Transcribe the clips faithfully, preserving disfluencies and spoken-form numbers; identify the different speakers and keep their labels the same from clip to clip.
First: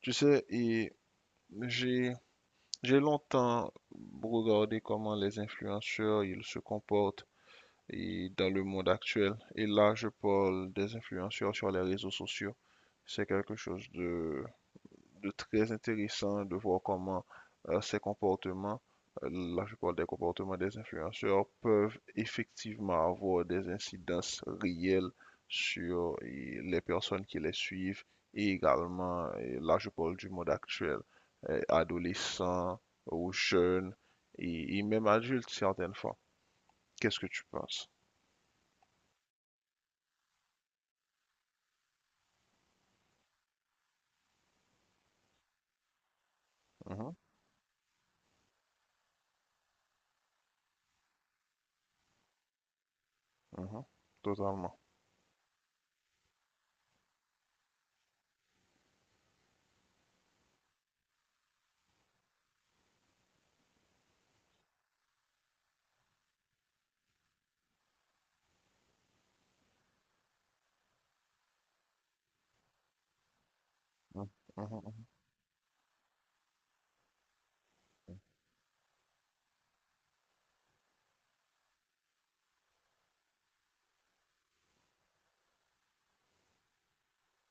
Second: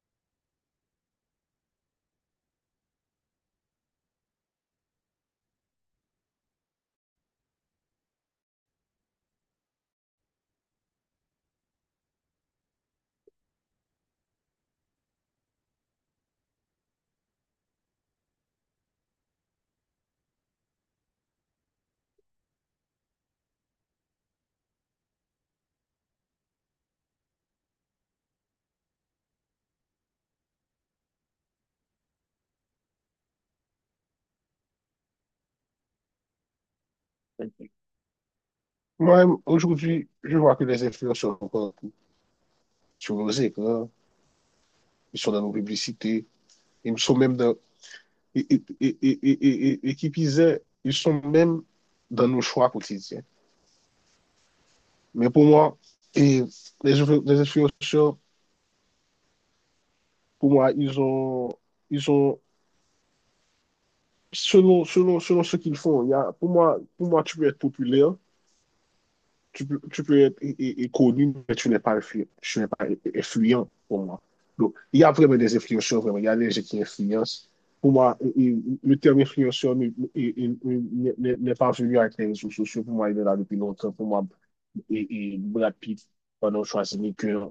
Speaker 1: Tu sais, et j'ai j'ai longtemps regardé comment les influenceurs ils se comportent et dans le monde actuel. Et là, je parle des influenceurs sur les réseaux sociaux. C'est quelque chose de de très intéressant de voir comment euh, ces comportements, euh, là je parle des comportements des influenceurs, peuvent effectivement avoir des incidences réelles sur euh, les personnes qui les suivent et également, euh, là je parle du monde actuel, euh, adolescents ou jeunes et, et même adultes certaines fois. Qu'est-ce que tu penses?
Speaker 2: Moi, aujourd'hui, je vois que les influenceurs sont partout, sur nos écrans, ils sont dans nos publicités, ils
Speaker 1: Mhm,
Speaker 2: sont même dans, et, et, et, et, et, et- et qui plus est, ils sont même dans nos choix quotidiens.
Speaker 1: mhm, totalement.
Speaker 2: Mais pour moi, et les, influ- les influenceurs, pour moi, ils ont, ils ont, selon, selon, selon ce qu'ils font, il y a, pour moi, pour moi, tu peux être populaire. Tu peux, tu peux être é- é- connu, mais tu n'es pas, influ- tu n'es pas influent pour moi.
Speaker 1: Mhm,
Speaker 2: Donc, il y
Speaker 1: mhm,
Speaker 2: a vraiment des influenceurs, vraiment. Il y a des gens qui influencent. Pour moi, et- et le terme influenceur ne- et- et- n'est n'est- n'est pas venu avec les réseaux sociaux. Pour moi, il est là depuis longtemps. Pour moi, et, et Brad Pitt, pendant Schwarzenegger,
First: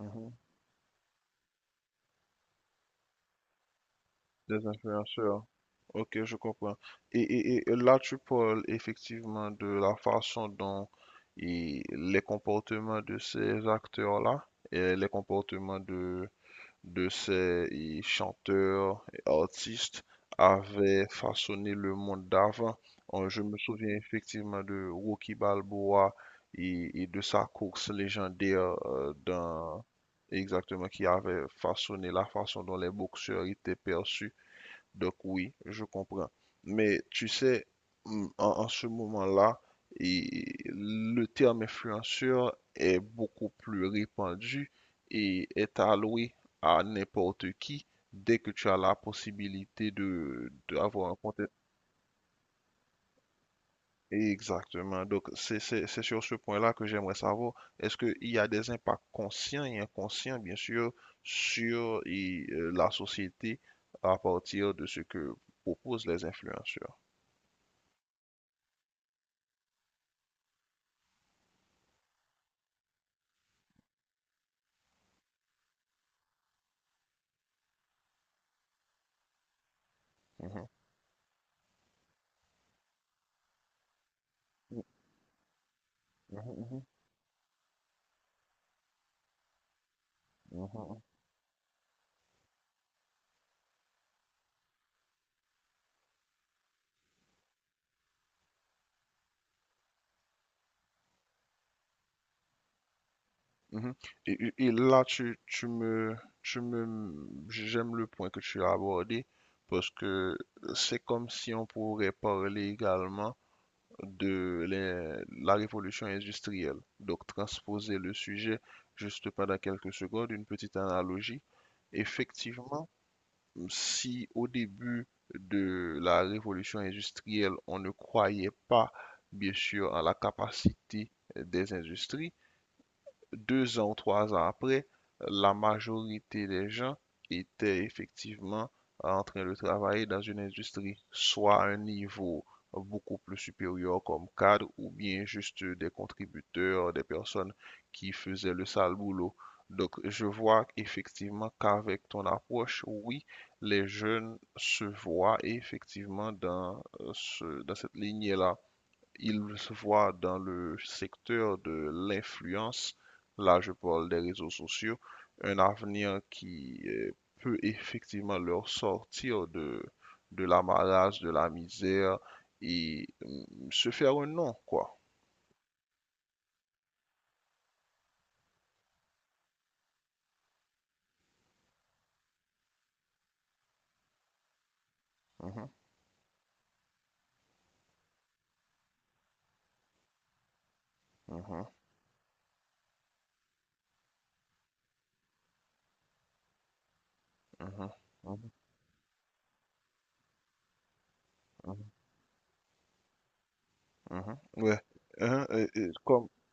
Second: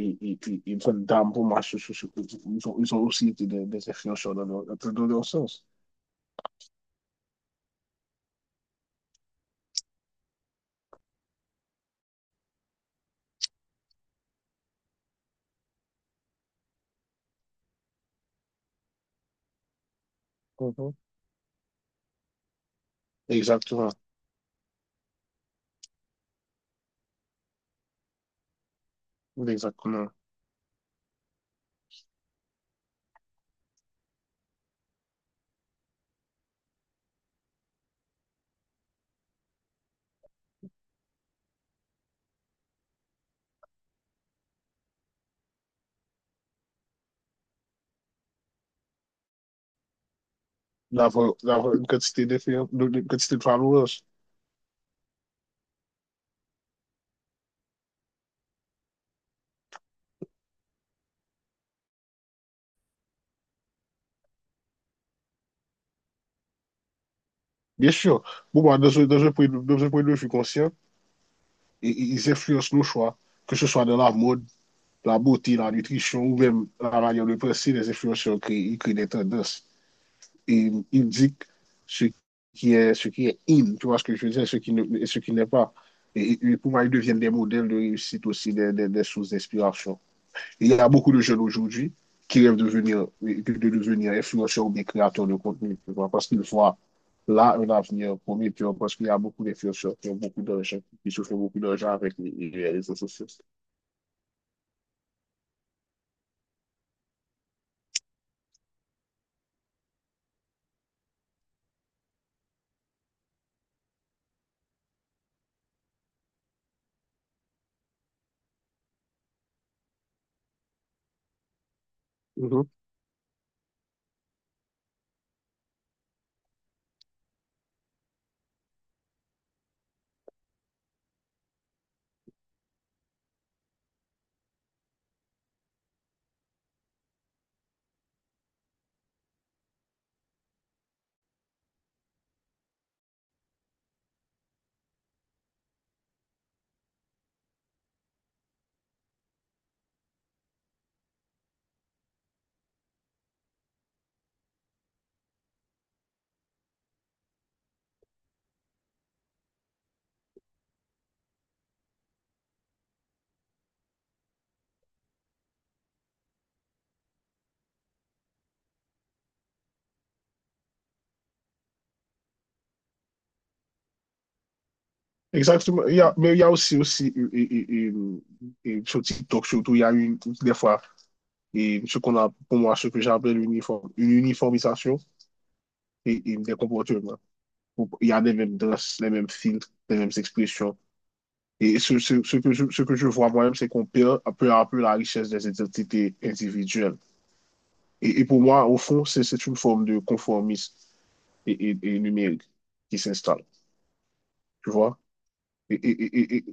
Speaker 1: mhm.
Speaker 2: et,
Speaker 1: Mhm.
Speaker 2: et, et Van Damme, pour moi, ce- ce- ce- ils ont, ils ont aussi été des, des influenceurs dans leur,
Speaker 1: Des
Speaker 2: dans leur
Speaker 1: influenceurs.
Speaker 2: sens.
Speaker 1: Ok, je comprends. Et, et- et- là, tu parles effectivement de la façon dont et les comportements de ces acteurs-là et les comportements de, de ces et, chanteurs et artistes
Speaker 2: Mhm.
Speaker 1: avaient façonné le monde d'avant. Euh, Je me souviens
Speaker 2: Exactement.
Speaker 1: effectivement de Rocky Balboa et, et de sa course légendaire euh, dans,
Speaker 2: Exactement.
Speaker 1: exactement, qui avait façonné la façon dont les boxeurs étaient perçus donc oui, je comprends. Mais tu sais, mm, en, en ce moment-là, et le terme influenceur est beaucoup plus répandu et est alloué à n'importe qui dès que tu as la possibilité de d'avoir un
Speaker 2: D'avoir
Speaker 1: compte.
Speaker 2: d'avoir une quantité d'influence, une quantité de followers.
Speaker 1: Exactement. Donc c'est c'est- c'est sur ce point-là que j'aimerais savoir, est-ce qu'il y a des impacts conscients et inconscients, bien sûr, sur et, euh, la société à partir de ce que proposent les influenceurs?
Speaker 2: Bien sûr. bon moi, dans un, dans un point de, dans un point de vue conscient, i- i- ils influencent nos choix, que ce soit dans la mode, la beauté, la nutrition ou même la manière de penser. Les influenceurs créent, ils créent des tendances.
Speaker 1: Mhm,
Speaker 2: Et ils indiquent ce qui est, ce qui est in, tu vois ce que je veux dire, ce qui ne, et ce qui n'est pas. Et,
Speaker 1: mhm,
Speaker 2: et pour moi,
Speaker 1: mhm,
Speaker 2: ils deviennent des modèles de réussite aussi, des, des, des sources d'inspiration. Il y a
Speaker 1: mhm,
Speaker 2: beaucoup de jeunes aujourd'hui qui rêvent de devenir, de devenir influenceurs ou bien créateurs de contenu, tu vois, parce qu'ils voient là un avenir promis, tu vois, parce qu'il y a beaucoup d'influenceurs qui ont beaucoup d'argent, qui se font beaucoup d'argent avec les, les réseaux sociaux.
Speaker 1: mhm. Et, et- et là, tu, tu me, tu me, j'aime le point que tu as abordé parce que c'est comme si on pourrait parler également de les- la révolution industrielle. Donc, transposer le sujet juste pendant quelques secondes, une petite analogie.
Speaker 2: Mhm.
Speaker 1: Effectivement, si au début de la révolution industrielle, on ne croyait pas, bien sûr, à la capacité des industries, deux ans ou trois ans après, la majorité des gens étaient effectivement en train de travailler dans une industrie, soit à un niveau beaucoup plus supérieur comme cadre, ou bien juste des contributeurs, des personnes qui faisaient le sale boulot. Donc, je vois effectivement qu'avec ton approche, oui, les jeunes se voient effectivement dans, euh, ce- dans cette lignée-là. Il se voit dans le secteur de l'influence, là je parle des réseaux sociaux, un avenir qui euh, peut effectivement leur sortir de, de l'amarrage, de la misère et mm, se faire un nom, quoi.
Speaker 2: Exactement. Il y a, mais il y a aussi, aussi et, et- et- et sur TikTok, surtout, il y a une, des fois, et ce qu'on a, pour moi, ce que j'appelle uniforme, une uniformisation
Speaker 1: Mhm,
Speaker 2: et, et des comportements. Il y a les mêmes danses, les mêmes filtres, les mêmes expressions.
Speaker 1: mhm,
Speaker 2: Et ce, ce- ce que je, ce que je vois moi-même, c'est qu'on perd peu à peu la richesse des identités individuelles.
Speaker 1: mhm,
Speaker 2: Et, et pour
Speaker 1: mhm,
Speaker 2: moi, au fond, c'est c'est une forme de conformisme et, et-
Speaker 1: mhm,
Speaker 2: et numérique qui s'installe,
Speaker 1: mhm.
Speaker 2: tu
Speaker 1: Ouais.
Speaker 2: vois?
Speaker 1: Hein, et-
Speaker 2: Et
Speaker 1: et
Speaker 2: et-
Speaker 1: comme...
Speaker 2: et- et-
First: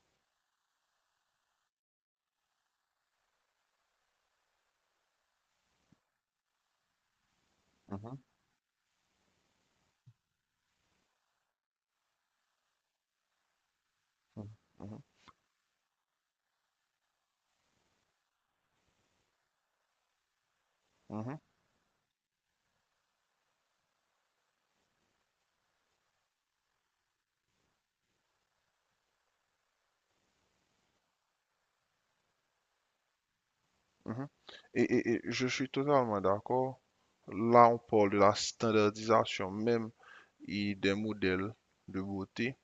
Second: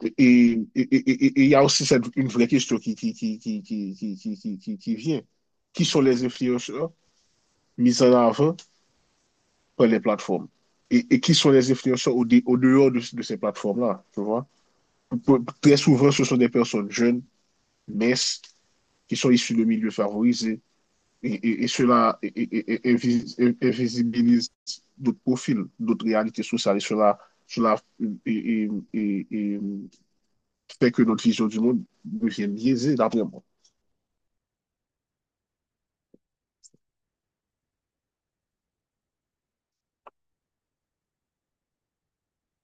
Speaker 2: et- et- et- et- et il y a aussi cette, une vraie question qui, qui, qui, qui, qui, qui, qui, qui, qui- qui vient. Qui sont les influenceurs mis en
Speaker 1: Mhm,
Speaker 2: avant par les plateformes? Et, et qui sont les influenceurs au, dé- au dehors de, de ces plateformes-là, tu vois?
Speaker 1: mhm,
Speaker 2: Peu- Très souvent, ce sont des personnes jeunes, minces, qui sont issus de milieux favorisés.
Speaker 1: mhm,
Speaker 2: Et,
Speaker 1: mhm,
Speaker 2: et, et cela invisibilise d'autres profils, d'autres réalités sociales. Et cela, cela et, et, et, et fait que notre vision du monde devient biaisée, d'après moi.
Speaker 1: mhm. Et, et- et je suis totalement d'accord. Là, on parle de la standardisation même et des modèles de beauté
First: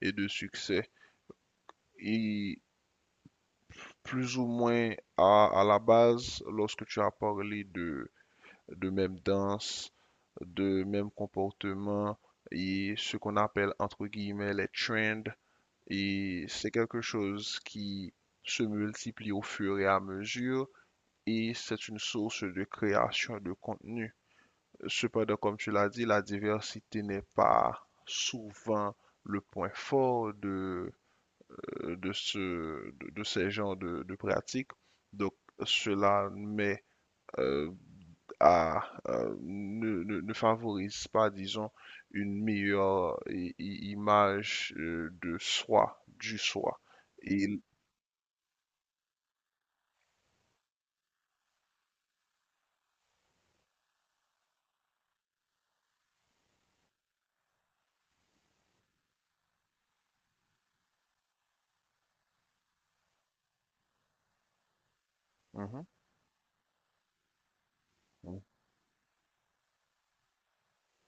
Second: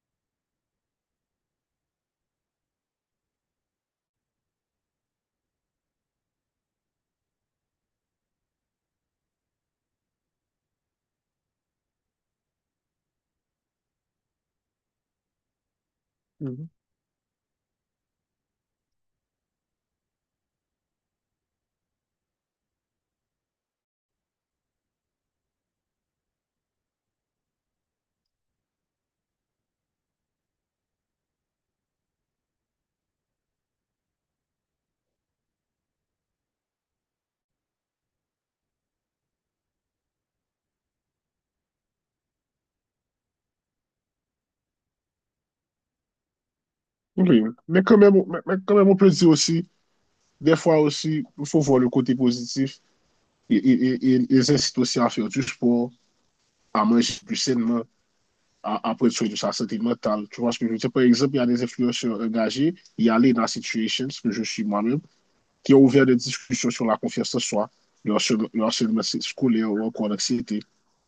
Speaker 1: et de succès. Et plus ou moins à, à la base, lorsque tu as parlé de, de même danse, de même comportement et ce qu'on appelle entre guillemets les trends, et
Speaker 2: Mm -hmm.
Speaker 1: c'est quelque chose qui se multiplie au fur et à mesure et c'est une source de création de contenu. Cependant, comme tu l'as dit, la diversité n'est pas souvent le point fort de, euh, de ce, de, de ces genres de, de pratiques. Donc, cela met euh, à, euh, ne, ne- ne favorise pas, disons, une meilleure i- i- image euh, de soi, du soi.
Speaker 2: Oui,
Speaker 1: Et...
Speaker 2: mais quand, même, mais quand même, on peut dire aussi, des fois aussi, il faut voir le côté positif. Et, ils incitent aussi à faire du sport, à manger plus sainement, après tout de sa santé mentale. Tu vois ce que je veux dire? Par exemple, il y a des influenceurs engagés, il y a Lena Situations, que je suis moi-même, qui ont
Speaker 1: Mhm,
Speaker 2: ouvert des discussions sur la confiance en soi, le
Speaker 1: mhm,
Speaker 2: harcèlement, le harcèlement scolaire ou encore l'anxiété.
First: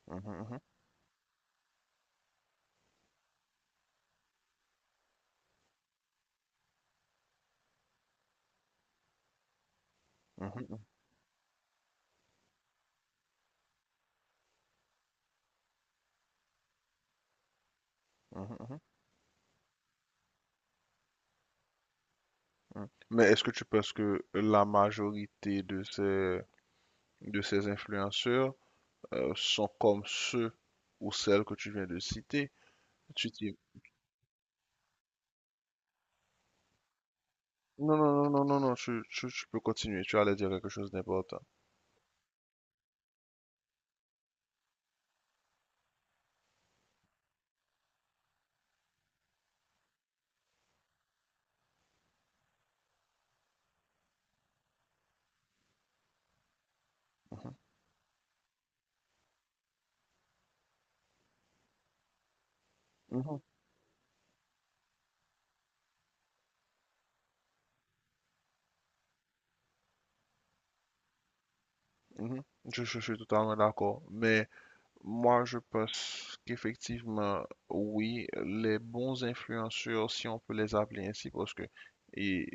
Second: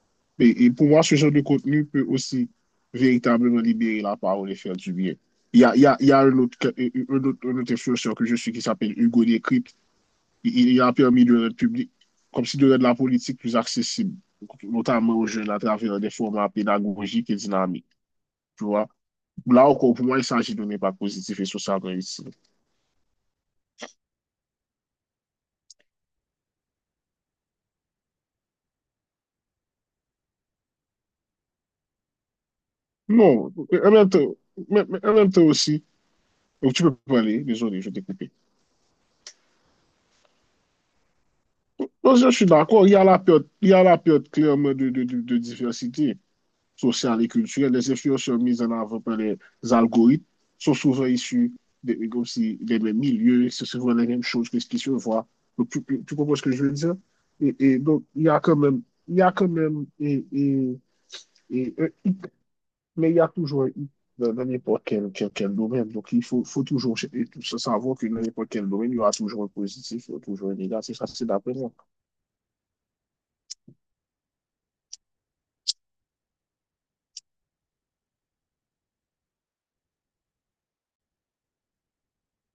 Speaker 1: mhm,
Speaker 2: Et, et pour moi, ce genre de contenu peut aussi véritablement libérer la parole et faire du bien. Il y a, il y a, il y a un, autre, un, autre, un autre influenceur que je suis qui s'appelle Hugo Décrypte. Il,
Speaker 1: mhm,
Speaker 2: il
Speaker 1: mhm,
Speaker 2: a permis de rendre public, comme si de rendre la politique plus accessible, notamment aux jeunes à travers des formats pédagogiques et dynamiques.
Speaker 1: mhm,
Speaker 2: Tu
Speaker 1: mhm,
Speaker 2: vois? Là encore, pour moi, il s'agit de ne pas positif et socialement utile.
Speaker 1: mhm. Mais est-ce que tu penses que la majorité de ces, de ces influenceurs euh, sont comme ceux ou celles que tu viens de citer? Tu
Speaker 2: Non, en même temps, mais- mais en même temps aussi, donc tu peux parler, désolé, je
Speaker 1: non,
Speaker 2: t'ai
Speaker 1: non, non,
Speaker 2: coupé.
Speaker 1: non, non, non, tu, tu, tu peux continuer. Tu allais dire quelque chose d'important.
Speaker 2: Non, je suis d'accord, il y a la période, il y a la période clairement de, de, de, de diversité sociale et culturelle. Les influenceurs mises en avant par les algorithmes sont souvent issus des, comme si, des mêmes milieux, c'est souvent les mêmes choses que ce qui se voit. Donc, tu, tu tu comprends ce que je veux dire? Et, et donc, il y a quand même, il y a quand même, et, et, et, mais il y a
Speaker 1: Mhm,
Speaker 2: toujours un hic dans dans n'importe quel, quel, quel domaine. Donc, il faut, faut toujours ch- et tout ça, savoir que dans n'importe quel domaine, il y aura toujours un positif, il y aura toujours un négatif. Ça, c'est d'après moi.
Speaker 1: mhm. Je, je suis totalement d'accord. Mais moi, je pense qu'effectivement, oui, les bons influenceurs, si on peut les appeler ainsi, parce que et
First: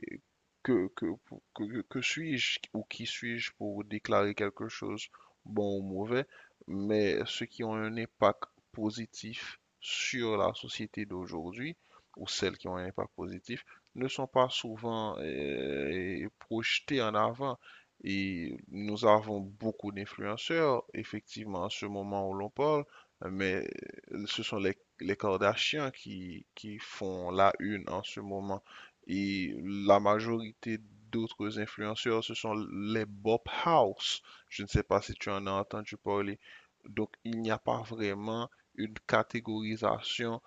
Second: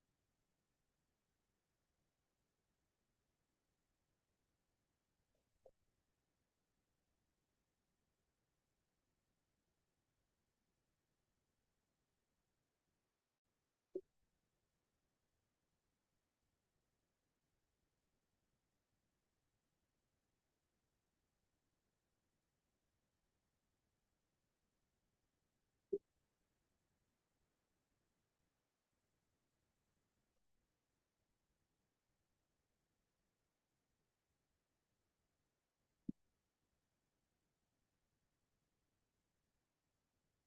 Speaker 1: que, que, que, que suis-je ou qui suis-je pour déclarer quelque chose, bon ou mauvais, mais ceux qui ont un impact positif sur la société d'aujourd'hui, ou celles qui ont un impact positif, ne sont pas souvent euh, projetés en avant. Et nous avons beaucoup d'influenceurs, effectivement, en ce moment où l'on parle, mais euh, ce sont les, les Kardashians qui, qui font la une en ce moment. Et la majorité d'autres influenceurs, ce sont les Bob House. Je ne sais pas si tu en as entendu parler. Donc, il n'y a pas vraiment une catégorisation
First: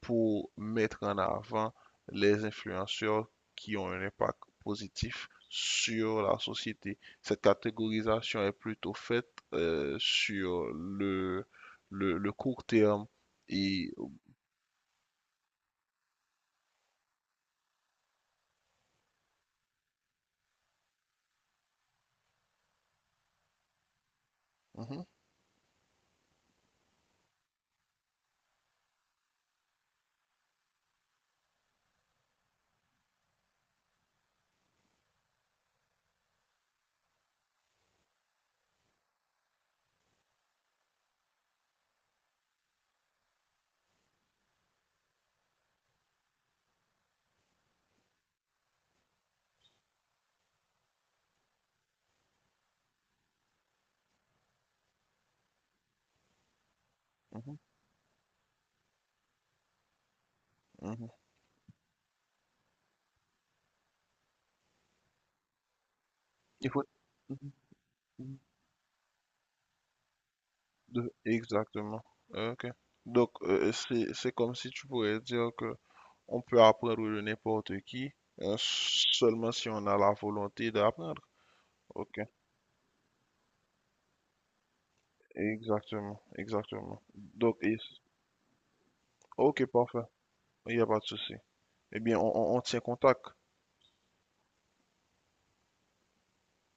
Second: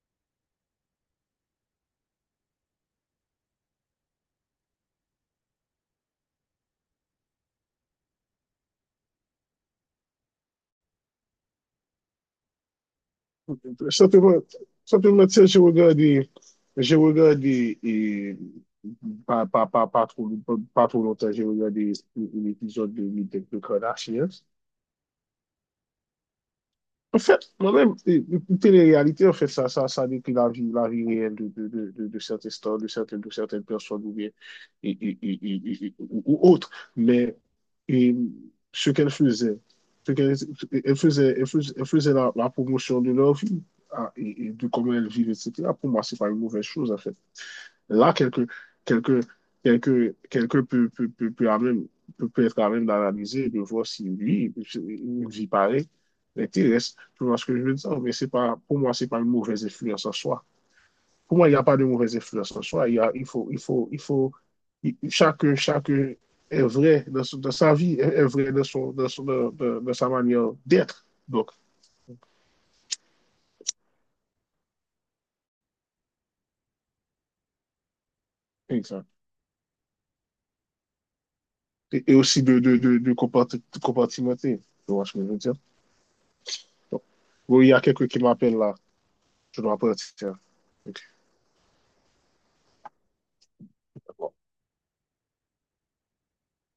Speaker 1: pour mettre en avant les influenceurs qui ont un impact positif sur la société. Cette catégorisation est plutôt faite euh, sur le, le, le court terme et...
Speaker 2: Simplement, simplement, tu j'ai regardé, j'ai regardé, et pas, pas, pas, pas trop, pas, pas trop longtemps, j'ai regardé un un épisode de Meet the Kardashians.
Speaker 1: Mhm,
Speaker 2: En fait, moi-même, euh, euh, télé-réalité, en fait, ça, ça, ça décrit la vie, la vie réelle de, de, de, de, de certaines stars, de certaines, de certaines personnes ou bien, et- et- et- et- et- ou ou autres. Mais et, ce qu'elles faisaient, ce qu'elles elle faisait, elle faisait, elle faisait la, la promotion de leur vie, ah, et, et de comment elles vivent, et cetera. Pour moi, c'est pas une mauvaise chose, en fait. Là, quelqu'un quelqu'un quelqu'un quelqu'un peut, peut, peut, peut à même, peut, peut être à même d'analyser et de voir si lui, une vie pareille, l'intéresse. Tu vois ce
Speaker 1: mhm,
Speaker 2: que je veux dire? Mais c'est pas, pour moi, c'est pas une mauvaise influence en soi.
Speaker 1: mhm.
Speaker 2: Pour moi, il n'y a pas de mauvaise influence en soi. Il y a, il faut, il faut, il faut, il- chacun, chacun est
Speaker 1: Il faut-
Speaker 2: vrai dans, son-
Speaker 1: mhm,
Speaker 2: dans sa vie, est, est
Speaker 1: mhm.
Speaker 2: vrai dans, son, dans, son- dans, dans- dans sa manière d'être.
Speaker 1: De-
Speaker 2: Donc,
Speaker 1: exactement. Ok. Donc, euh, c'est, c'est comme si tu pourrais dire que on peut apprendre de n'importe qui, hein,
Speaker 2: exact.
Speaker 1: seulement si on a la volonté d'apprendre.
Speaker 2: Et, et
Speaker 1: Ok.
Speaker 2: aussi de, de, de, de comparti- compartimenter. Tu vois ce que je veux dire?
Speaker 1: Exactement, exactement.
Speaker 2: Donc,
Speaker 1: Donc,
Speaker 2: oui, il y
Speaker 1: et-
Speaker 2: a quelqu'un qui m'appelle là. Je
Speaker 1: ok,
Speaker 2: me rappelle,
Speaker 1: parfait.
Speaker 2: tiens.
Speaker 1: Il n'y a pas
Speaker 2: Ok.
Speaker 1: de souci. Eh bien, on, on on tient contact.
Speaker 2: Bon,